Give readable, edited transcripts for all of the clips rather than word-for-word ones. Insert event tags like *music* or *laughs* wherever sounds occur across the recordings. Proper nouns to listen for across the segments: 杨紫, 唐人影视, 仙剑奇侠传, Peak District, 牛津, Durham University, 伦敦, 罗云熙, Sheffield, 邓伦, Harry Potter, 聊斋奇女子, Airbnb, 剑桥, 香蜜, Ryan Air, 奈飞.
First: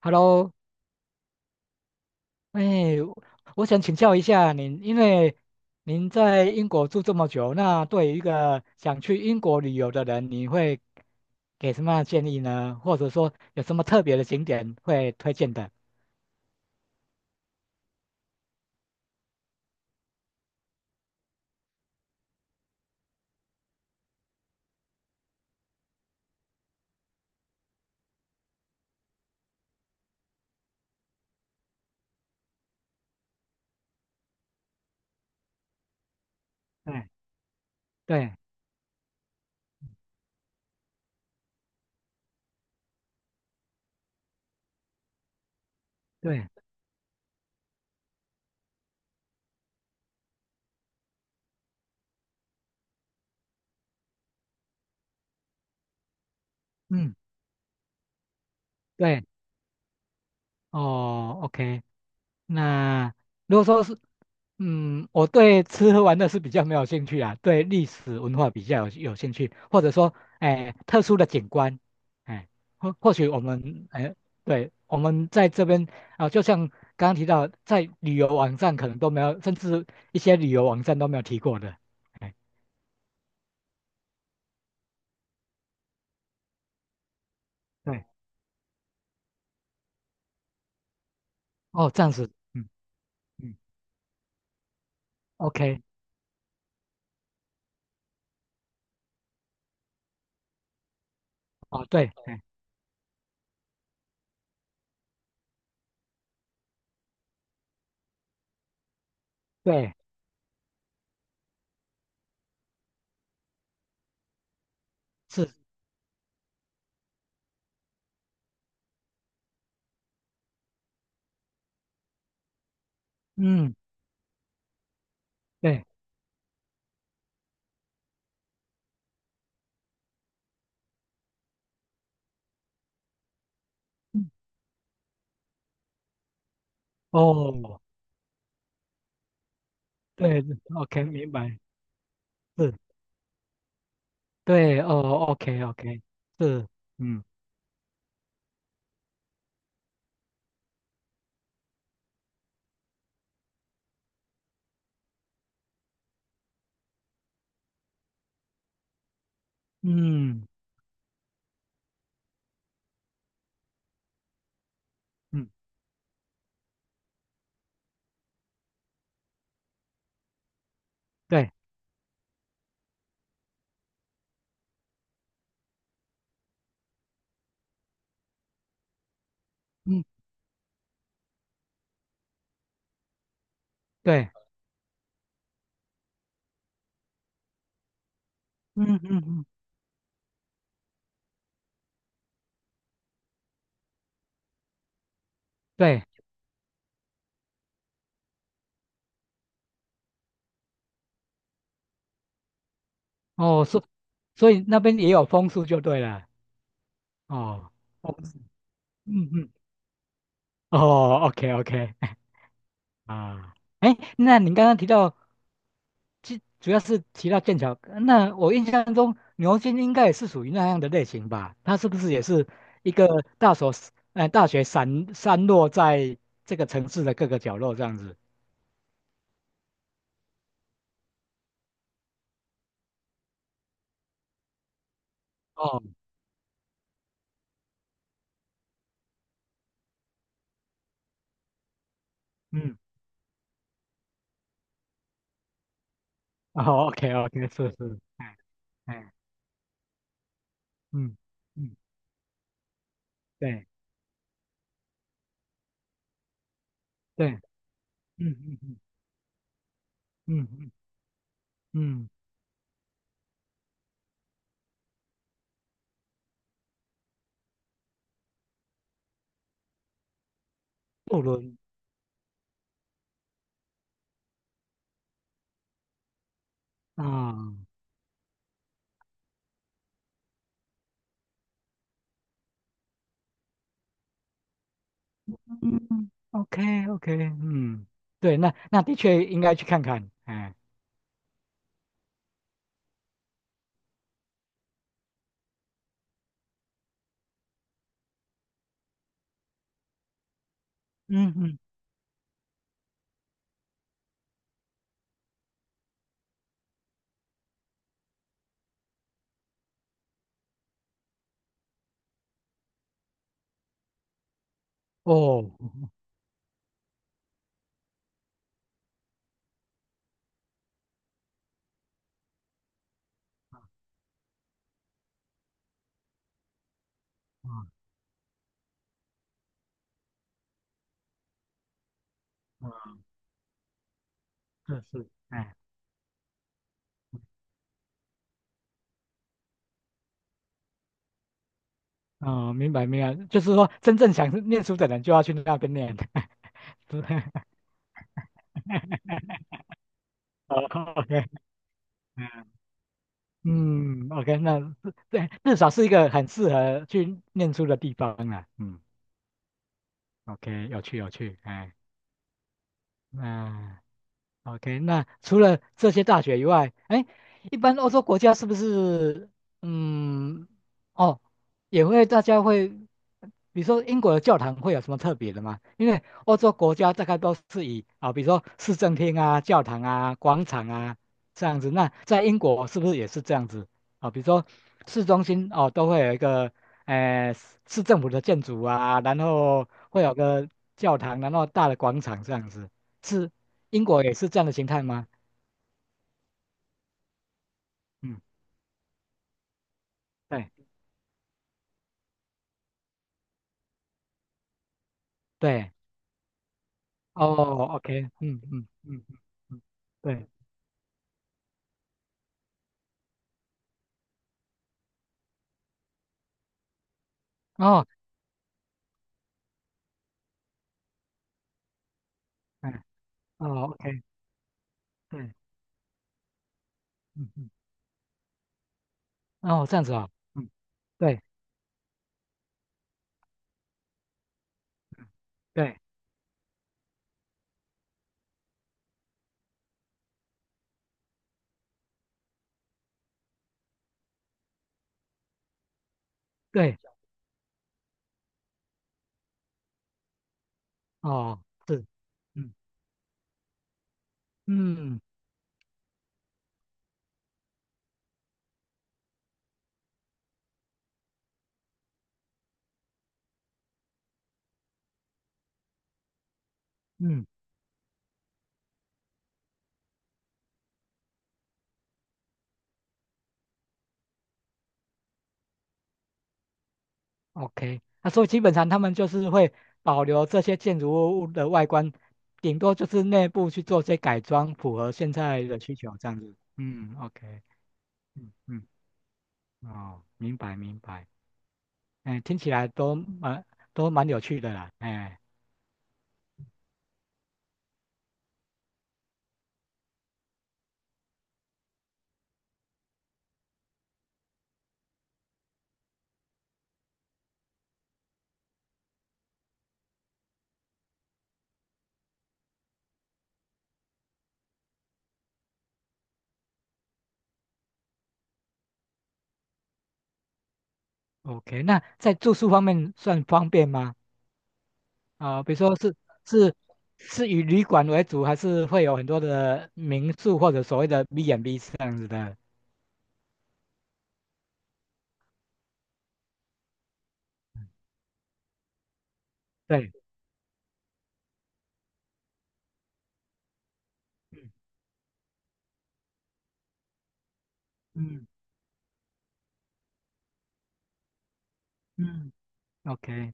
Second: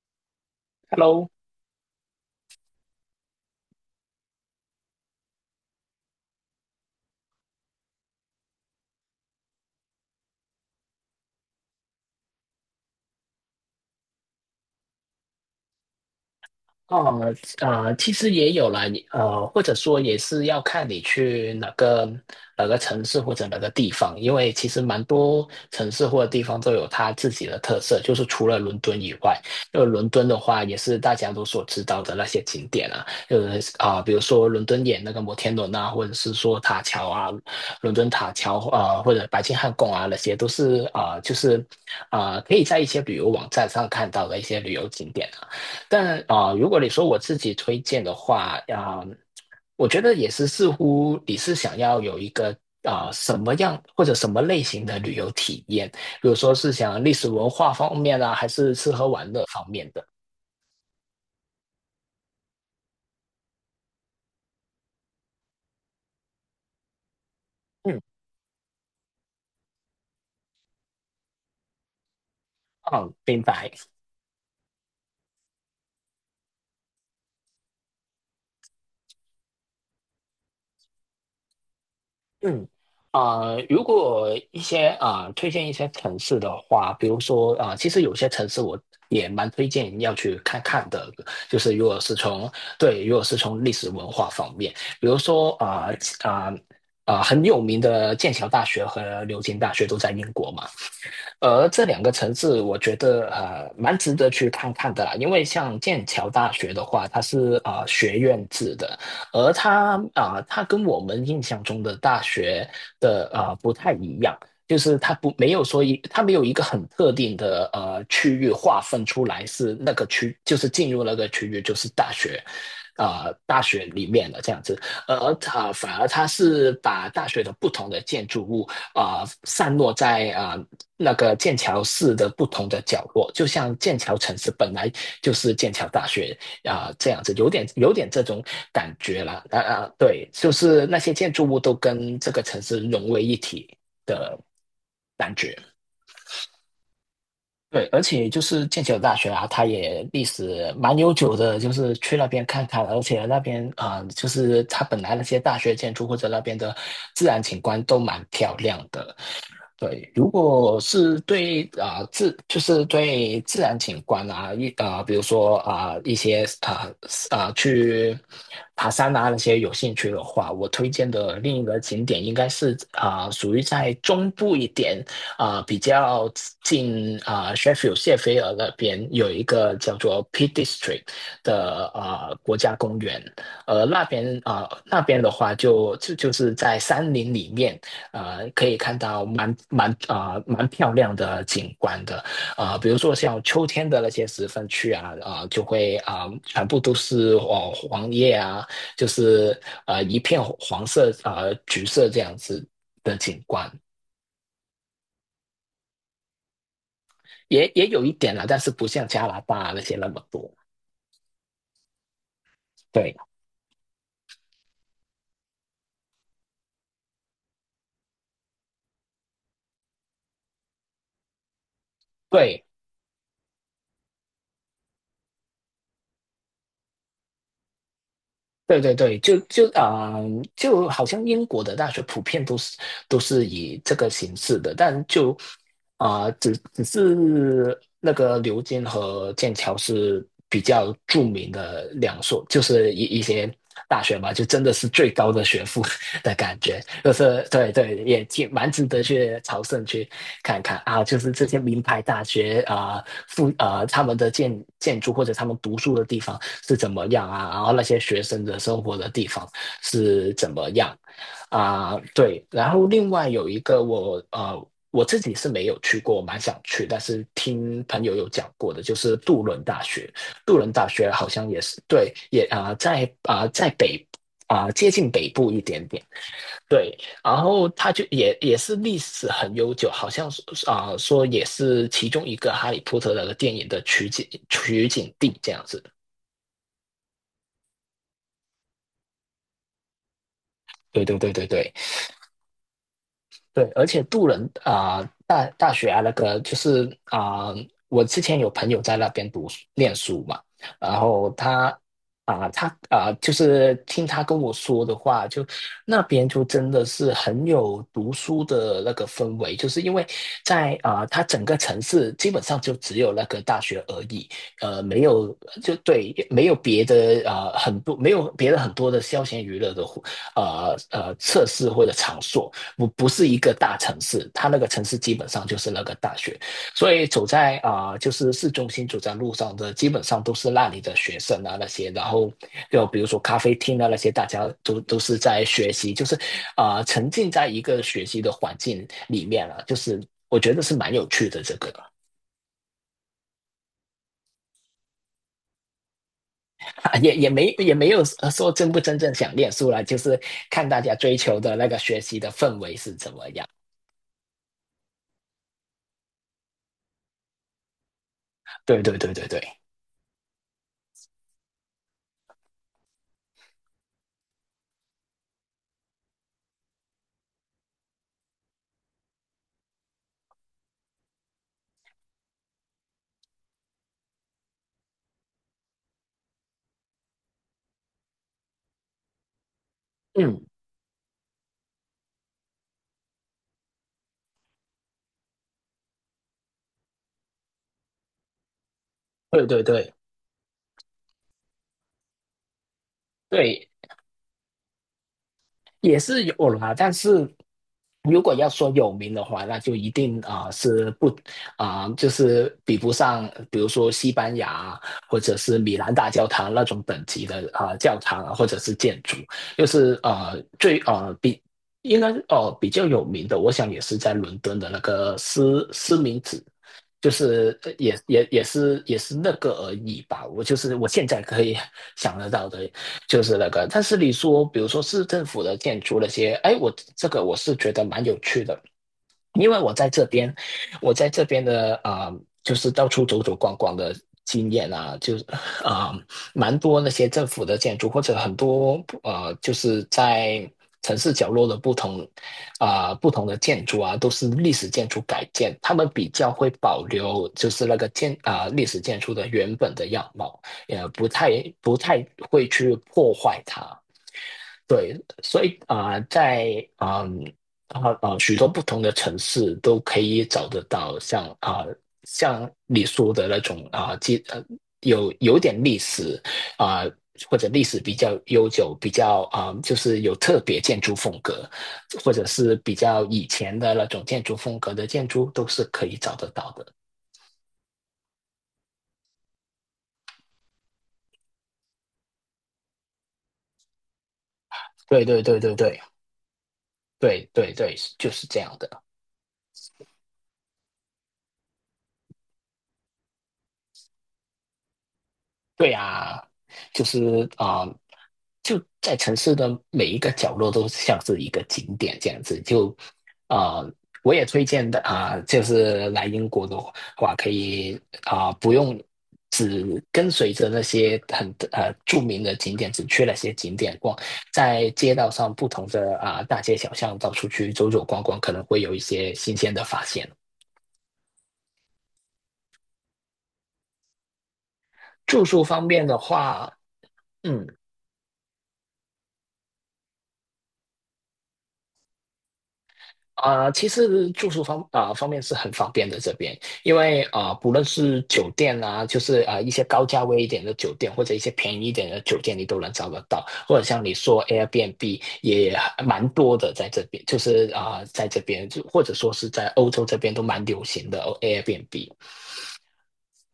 Hello，Hello，哎，我想请教一下您。因为您在英国住这么久，那对于一个想去英国旅游的人，你会给什么样的建议呢？或者说有什么特别的景点会推荐的？哦呃其实也有了，或者说也是要看你去哪个城市或者哪个地方，因为其实蛮多城市或者地方都有它自己的特色，就是除了伦敦以外，因为伦敦的话也是大家都所知道的那些景点啊，就是比如说伦敦眼那个摩天轮啊，或者是说塔桥对啊，伦敦塔对桥啊或者白金汉宫啊，那些都是就是可以在一些旅游网站上看到的一些旅游景点啊。但对，如果你说我自己推荐的话，我觉得也是似乎你是想要有一个什么样或者什么类型的旅游体验，比如说是想历嗯，史文化方面啊，还是吃喝对，玩乐方面的？哦 o k。 那如果说是，我对吃喝玩乐是比较没有兴趣啊，对历嗯，史文化比较有兴趣。或者说，哎，特殊的景观，哎，或好，或许我明白。们，哎，对，我们在这边啊，就像刚刚提到，在旅游网站可能都没有，甚至一些旅游网站都没有提过的，哎，嗯，啊、如果一些啊、推荐一些城市的话，比如说其实对。有些城市我也蛮推荐要去看看的，就是如哦，果这样是子，从嗯对，如果是嗯从历史文化方面，比如说，OK，啊很有名的剑桥大学和牛津大学都在英国嘛，而这哦，两个对，城哎，市，我觉得蛮值得去看看的啦，因为像剑桥大学的话，它是学院制的，而对，它跟我们印象中的大学的不太一样，就是是，它没有一个很特定的区域划分出来是那个区，就是进入那个区域就是大学。大嗯，学里面的这样子，而它对，反而它是把大学的不同的建筑物散落在那个剑桥市的不同的角落，就像剑桥嗯城市本来就是剑桥大学这样子，有点哦，有点这种感觉啦。对，对就是那，OK，些明建筑物白，都跟这个城市是。融为一体的对，哦感觉。，OK，OK，是，嗯对，而且就是剑桥大学啊，它也历史蛮悠久的，就是去那边看看，而且那边就是它本来那些大学建筑或者那边的自然景观都蛮漂亮的。对，如嗯果是对啊、呃自就是对自然景观啊，比如嗯，说一些去爬山啊那些有兴趣的话，我推荐的对，另一个景点应该是属于在中部一点比较近Sheffield 谢菲尔那边有一个叫嗯做 Peak District 的国家公园，那对，边那边的话就是在山林里面。可以嗯看嗯到嗯，蛮漂亮的景观的，比如说像秋天的那些十分区啊，就会对。全部都是黄叶啊，就是一片黄色啊、橘色这样子的景哦，观，所以那边也有枫树就对了？也哦，也有一枫点树，啦，但是不像加嗯拿嗯，大那些那么多。哦，OK，OK，*laughs* 对啊。哎，那您刚刚提到，主要是提到剑桥，那我印象中牛津应该也是属于那样的类型吧？它是不是也是对，一个大所，大学散落在这个城市的各个角落这样子？对对对，就好像英国的大学普遍都是以这个形式的，但就哦，只是那个牛津和剑桥是比较著名的两所，就嗯 是一些大学嘛，就真的是最高的学府 *laughs* 的 *laughs* 感觉，哦，OK 就哦 是 OK，对是对，是，也哎挺蛮值得哎，去朝圣去看看啊，嗯就是这些嗯，名牌大学啊、呃附对啊、呃他们的建筑或者他们读书的地方。是怎么样对，啊，然后那些学嗯生的嗯嗯生活的地方是怎么嗯样啊，嗯嗯，对，然后另外有一个我。我自己是没有去过，我蛮想去，但是听朋友有讲过的，就是杜伦大学。杜伦大学渡好像轮也是对，也在北接近北部一点点，对。啊，然后它就也是历史很悠久，好像是说也是其中一个《哈利波特》的电影的取景地这样子。嗯，OK OK，嗯。对，那那的确应该去看看，哎，对对对对对。对，而且杜伦大学啊，那个就是我之前有朋友在那边读书念书嘛，然后嗯嗯，他，就是听他跟我说的话，就那边就真的是很有读书的那个氛围，就是因为在他整个城市基本上就只有那个大学而已，没有哦，就对，没有别的很多没有别的很多的消闲娱乐的活设施或者场所，不是一个大城市，它那个城市基本上就是那个大学，所以走啊在就是市中心走在路上的，基本上都是那里的学生啊那些，然后啊，就比如说咖啡厅啊那些，大家都是都是，是在哎。学习，就是沉浸在一个学习的环境里面了，就是我觉得是蛮有趣的这个，哦，明白明白，就是说真正想念书的人就要去那边念，*laughs* *laughs* 是 也没有说真不真正想 *laughs* 念书了，就是哦看大家追，OK，求的那个学习的氛哎围是怎么样。嗯，OK。那至对，至少是一个很适合去念书的地方啊，嗯。对对对对对，OK，有趣有趣，哎，那 OK，那除了这些大学以外，哎，一般欧洲国家是不是，嗯，哦，也会大家会，比如说英国的教堂会有什么特别的吗？因为欧洲国家大概都是以啊，比如说市政厅啊、教堂啊、广嗯，场啊这样子。那在英国是不是也是这样子啊？比如说市中心哦，都会有一个，市政府的建筑啊，然对对后对会有个教堂，然后大的广场这样子。是对，英国也是这样的形态吗？也是有啦，但是如嗯，果要说有名的话，那就一定啊、对呃是不就是比不上，比如说西班牙或者是对，米兰大教堂那种等哦级的教，OK，堂啊嗯或者嗯是嗯建筑，嗯嗯，就是对，最比应该比较有名的，我想也是在伦敦的那个斯明子。就是哦，也是那个而已吧，我就是我现在可以想得到的嗯，就是那个。哦但是，OK，你说，比如说市政对，府的建筑那些，哎，我这个嗯我嗯，是觉得蛮有趣的，因嗯为哦，我这样在子这哦，边，嗯，我在对这边的就是到处走走逛逛的经验啊，就是对啊、呃蛮多那些政府的建筑，或者很多，就是在城市角落的不同不同的建筑啊，都是历史建筑改建，他们比较会对，保留就是那个历史建筑的原本的样貌，也不太哦，不是，太会嗯去破坏它。对，嗯所以在许多不同的城市都可以找得到像像你说的那种有点历史啊、嗯或者历史比较悠久，比较就是有特别建筑风格，或者是比较以前的那种建筑风格的建筑都是可以找得到的。，OK，那、所以基本上他们就是会保留这些建筑物的外观，顶多就是内部去做些改装，符合对现对对在对的需对求这样子。嗯对，OK，对对，就是嗯这样嗯，的。哦，明白明白。哎，听起来都蛮都蛮有趣的啦。哎对呀，就是就在城市的每一个角落都像是一个景点这样子。就啊、呃我也推荐的就是来英国的话，可以不用只跟随着那些很著名的景点，只去那些景点逛，在街道上不同的大街小巷到处去走走逛逛，可能会有一些新鲜的发现。，OK，那在住宿方面算方便吗？住宿啊、比如方说面是的话，是是以嗯。旅馆为主，还是会有很多的民宿或者所谓的 B&B 这样子的？其实住宿方面是很方便的这边，因为不论是酒店啊，就是一些高对，价位一点的酒店，或者一些便宜一点的酒店，你都能找得到。或者像你说 Airbnb 也蛮多的，在这边就是在这嗯边就或者说是在欧洲这边都蛮流行的哦 Airbnb。嗯，OK，嗯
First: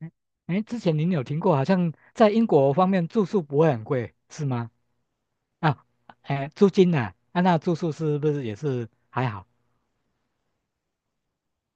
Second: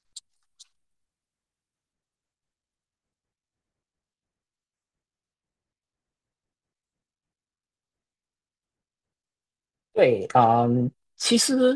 哎。哎之前您有听过，好像在英国方面住宿不会很贵，是吗？啊，哎，租金呢、啊？啊那住宿是不是也是还好？对，嗯，其实，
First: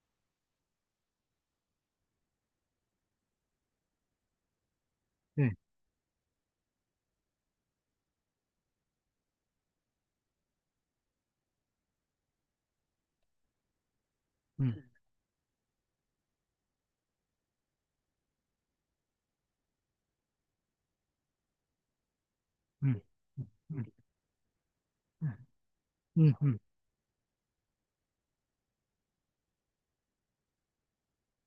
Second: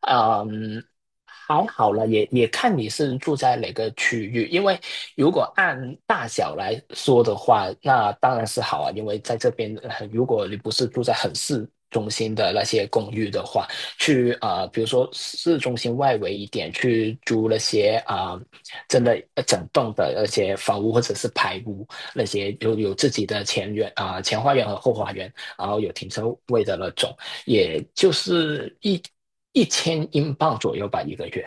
嗯，还好了，也看你是住在哪个区域，因为如果对，按大小来说的话，那当然是好啊，因为在这边，如果你不是住在很市中心的那些公寓的话，去比嗯如说市中心外围一点去租那些真的整栋的那些房屋或者是排屋，那些有嗯有自己的前嗯嗯院嗯前花园和后花园。嗯然后有停车嗯。嗯位的那种，也就是一千英镑左右吧，一个月。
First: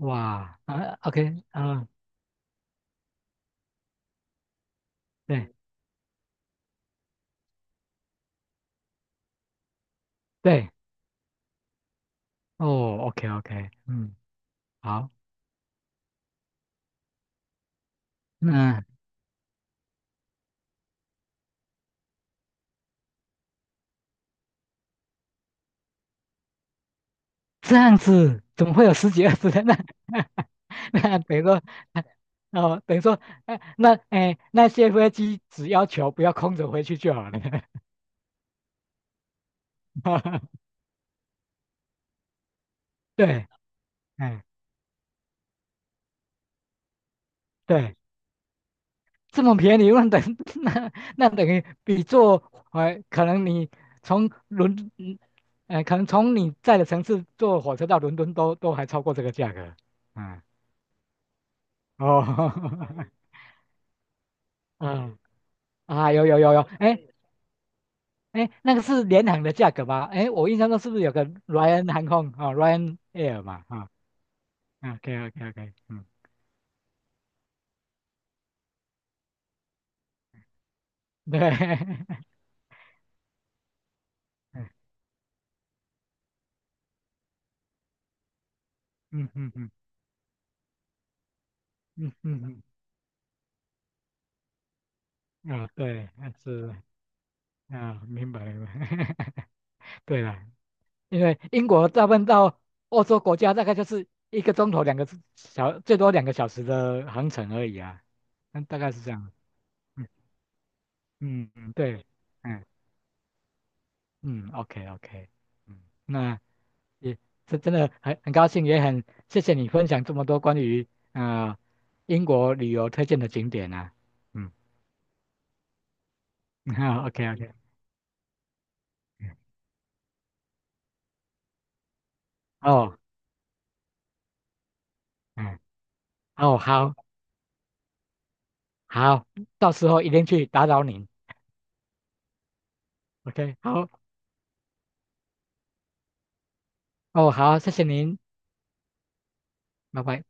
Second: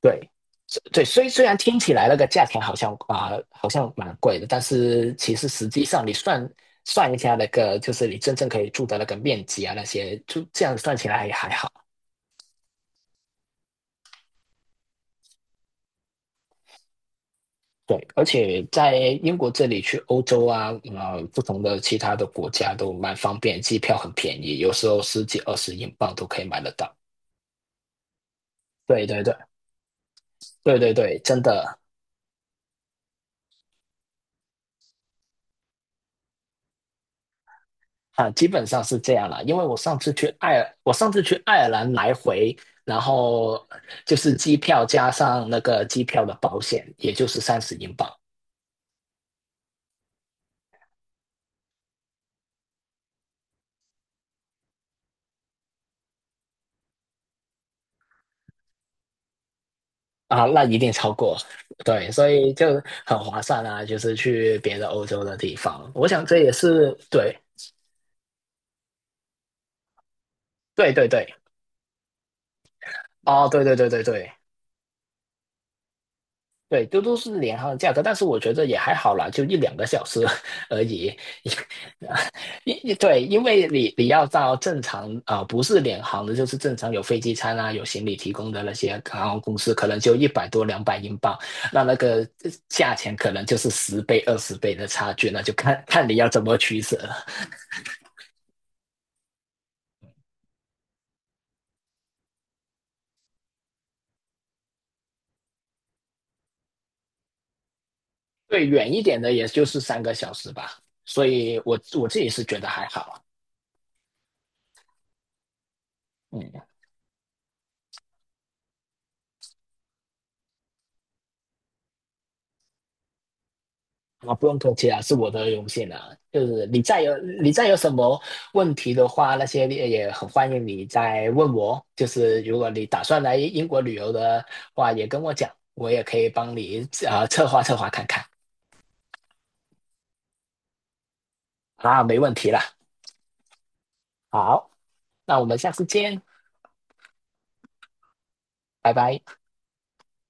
对，啊对，虽虽，OK 然听啊，起来那个价钱好像啊、好像蛮贵的，但是其实对实际上你算一下那个，就是你真正可以住的那个面积啊，那些就这对样算起来也还好。哦，OK OK，嗯，好。对，而且那在英国这里去欧洲啊，不同的其他的国家都蛮方便，机票很便宜，有时候十几二十英镑都可以买得到。这样子怎么会有对十对几对二十人呢？*laughs* 对对对，那等真于说，的。哦，等于说，那些飞机只要求不要空着回去就好了。啊，基本上是这样啦，因为我上次去爱 *laughs* 尔，我上次去爱尔兰来回，然对，后就是哎，机票加上那个机票的保险，也就是三十英对，镑这么便宜，那等 *laughs* 那那等于比坐，呃，可能你从伦，嗯可能从你在的城市坐火车到伦敦都还超过这个价格。嗯。啊，那一定超过，对，哦，所 *laughs* 以就很划算啊，就是去别的欧嗯洲的地方，我啊，想有这有也有有，是哎对，哎，那个是联航的价格吧？哎，我印象中是对不是对有对，个 Ryan 航空啊哦，Ryan Air 哦，对嘛？对对啊对对，OK OK OK，嗯，对，都是联航的价格，但是我觉得也还好啦，就一两个小时 *laughs* 而已，对，*laughs* 对，因为你要到正常不是联航的，就是正常有飞机餐啊，有行李提供的那些嗯航空嗯公嗯司，可能就一百多两百英镑，那嗯个嗯嗯价钱可能就是10倍20倍的差距，那就嗯，啊，看看对，你要怎么是取舍了。啊，明白明白，*laughs* 对了。因为英国大部分到欧洲国家大概就是一个钟头两个小，最多2个小时的航程而已啊，那对，大概远是一这点样，的也就是三嗯个小时吧，所嗯以嗯，我对。我自己是觉嗯得还好，嗯，OK OK，嗯。那嗯。也是真的很高兴，也很谢谢你分享这么多关于呃英国旅游推荐的景点啊。啊，不嗯，用客气啊，是我的荣幸啊。就是 *laughs* 好，OK 你 OK，再有什么问题的话，那些也很欢迎你再问我。就是如果你哦，打算来英国旅游的话，也跟我讲，嗯，我也可以帮哦，你好，策划策划看看。好，到时候一定去打扰您。啊，没问题啦。OK，好，好，那我们下次见，哦，好，谢谢您，拜拜。拜拜。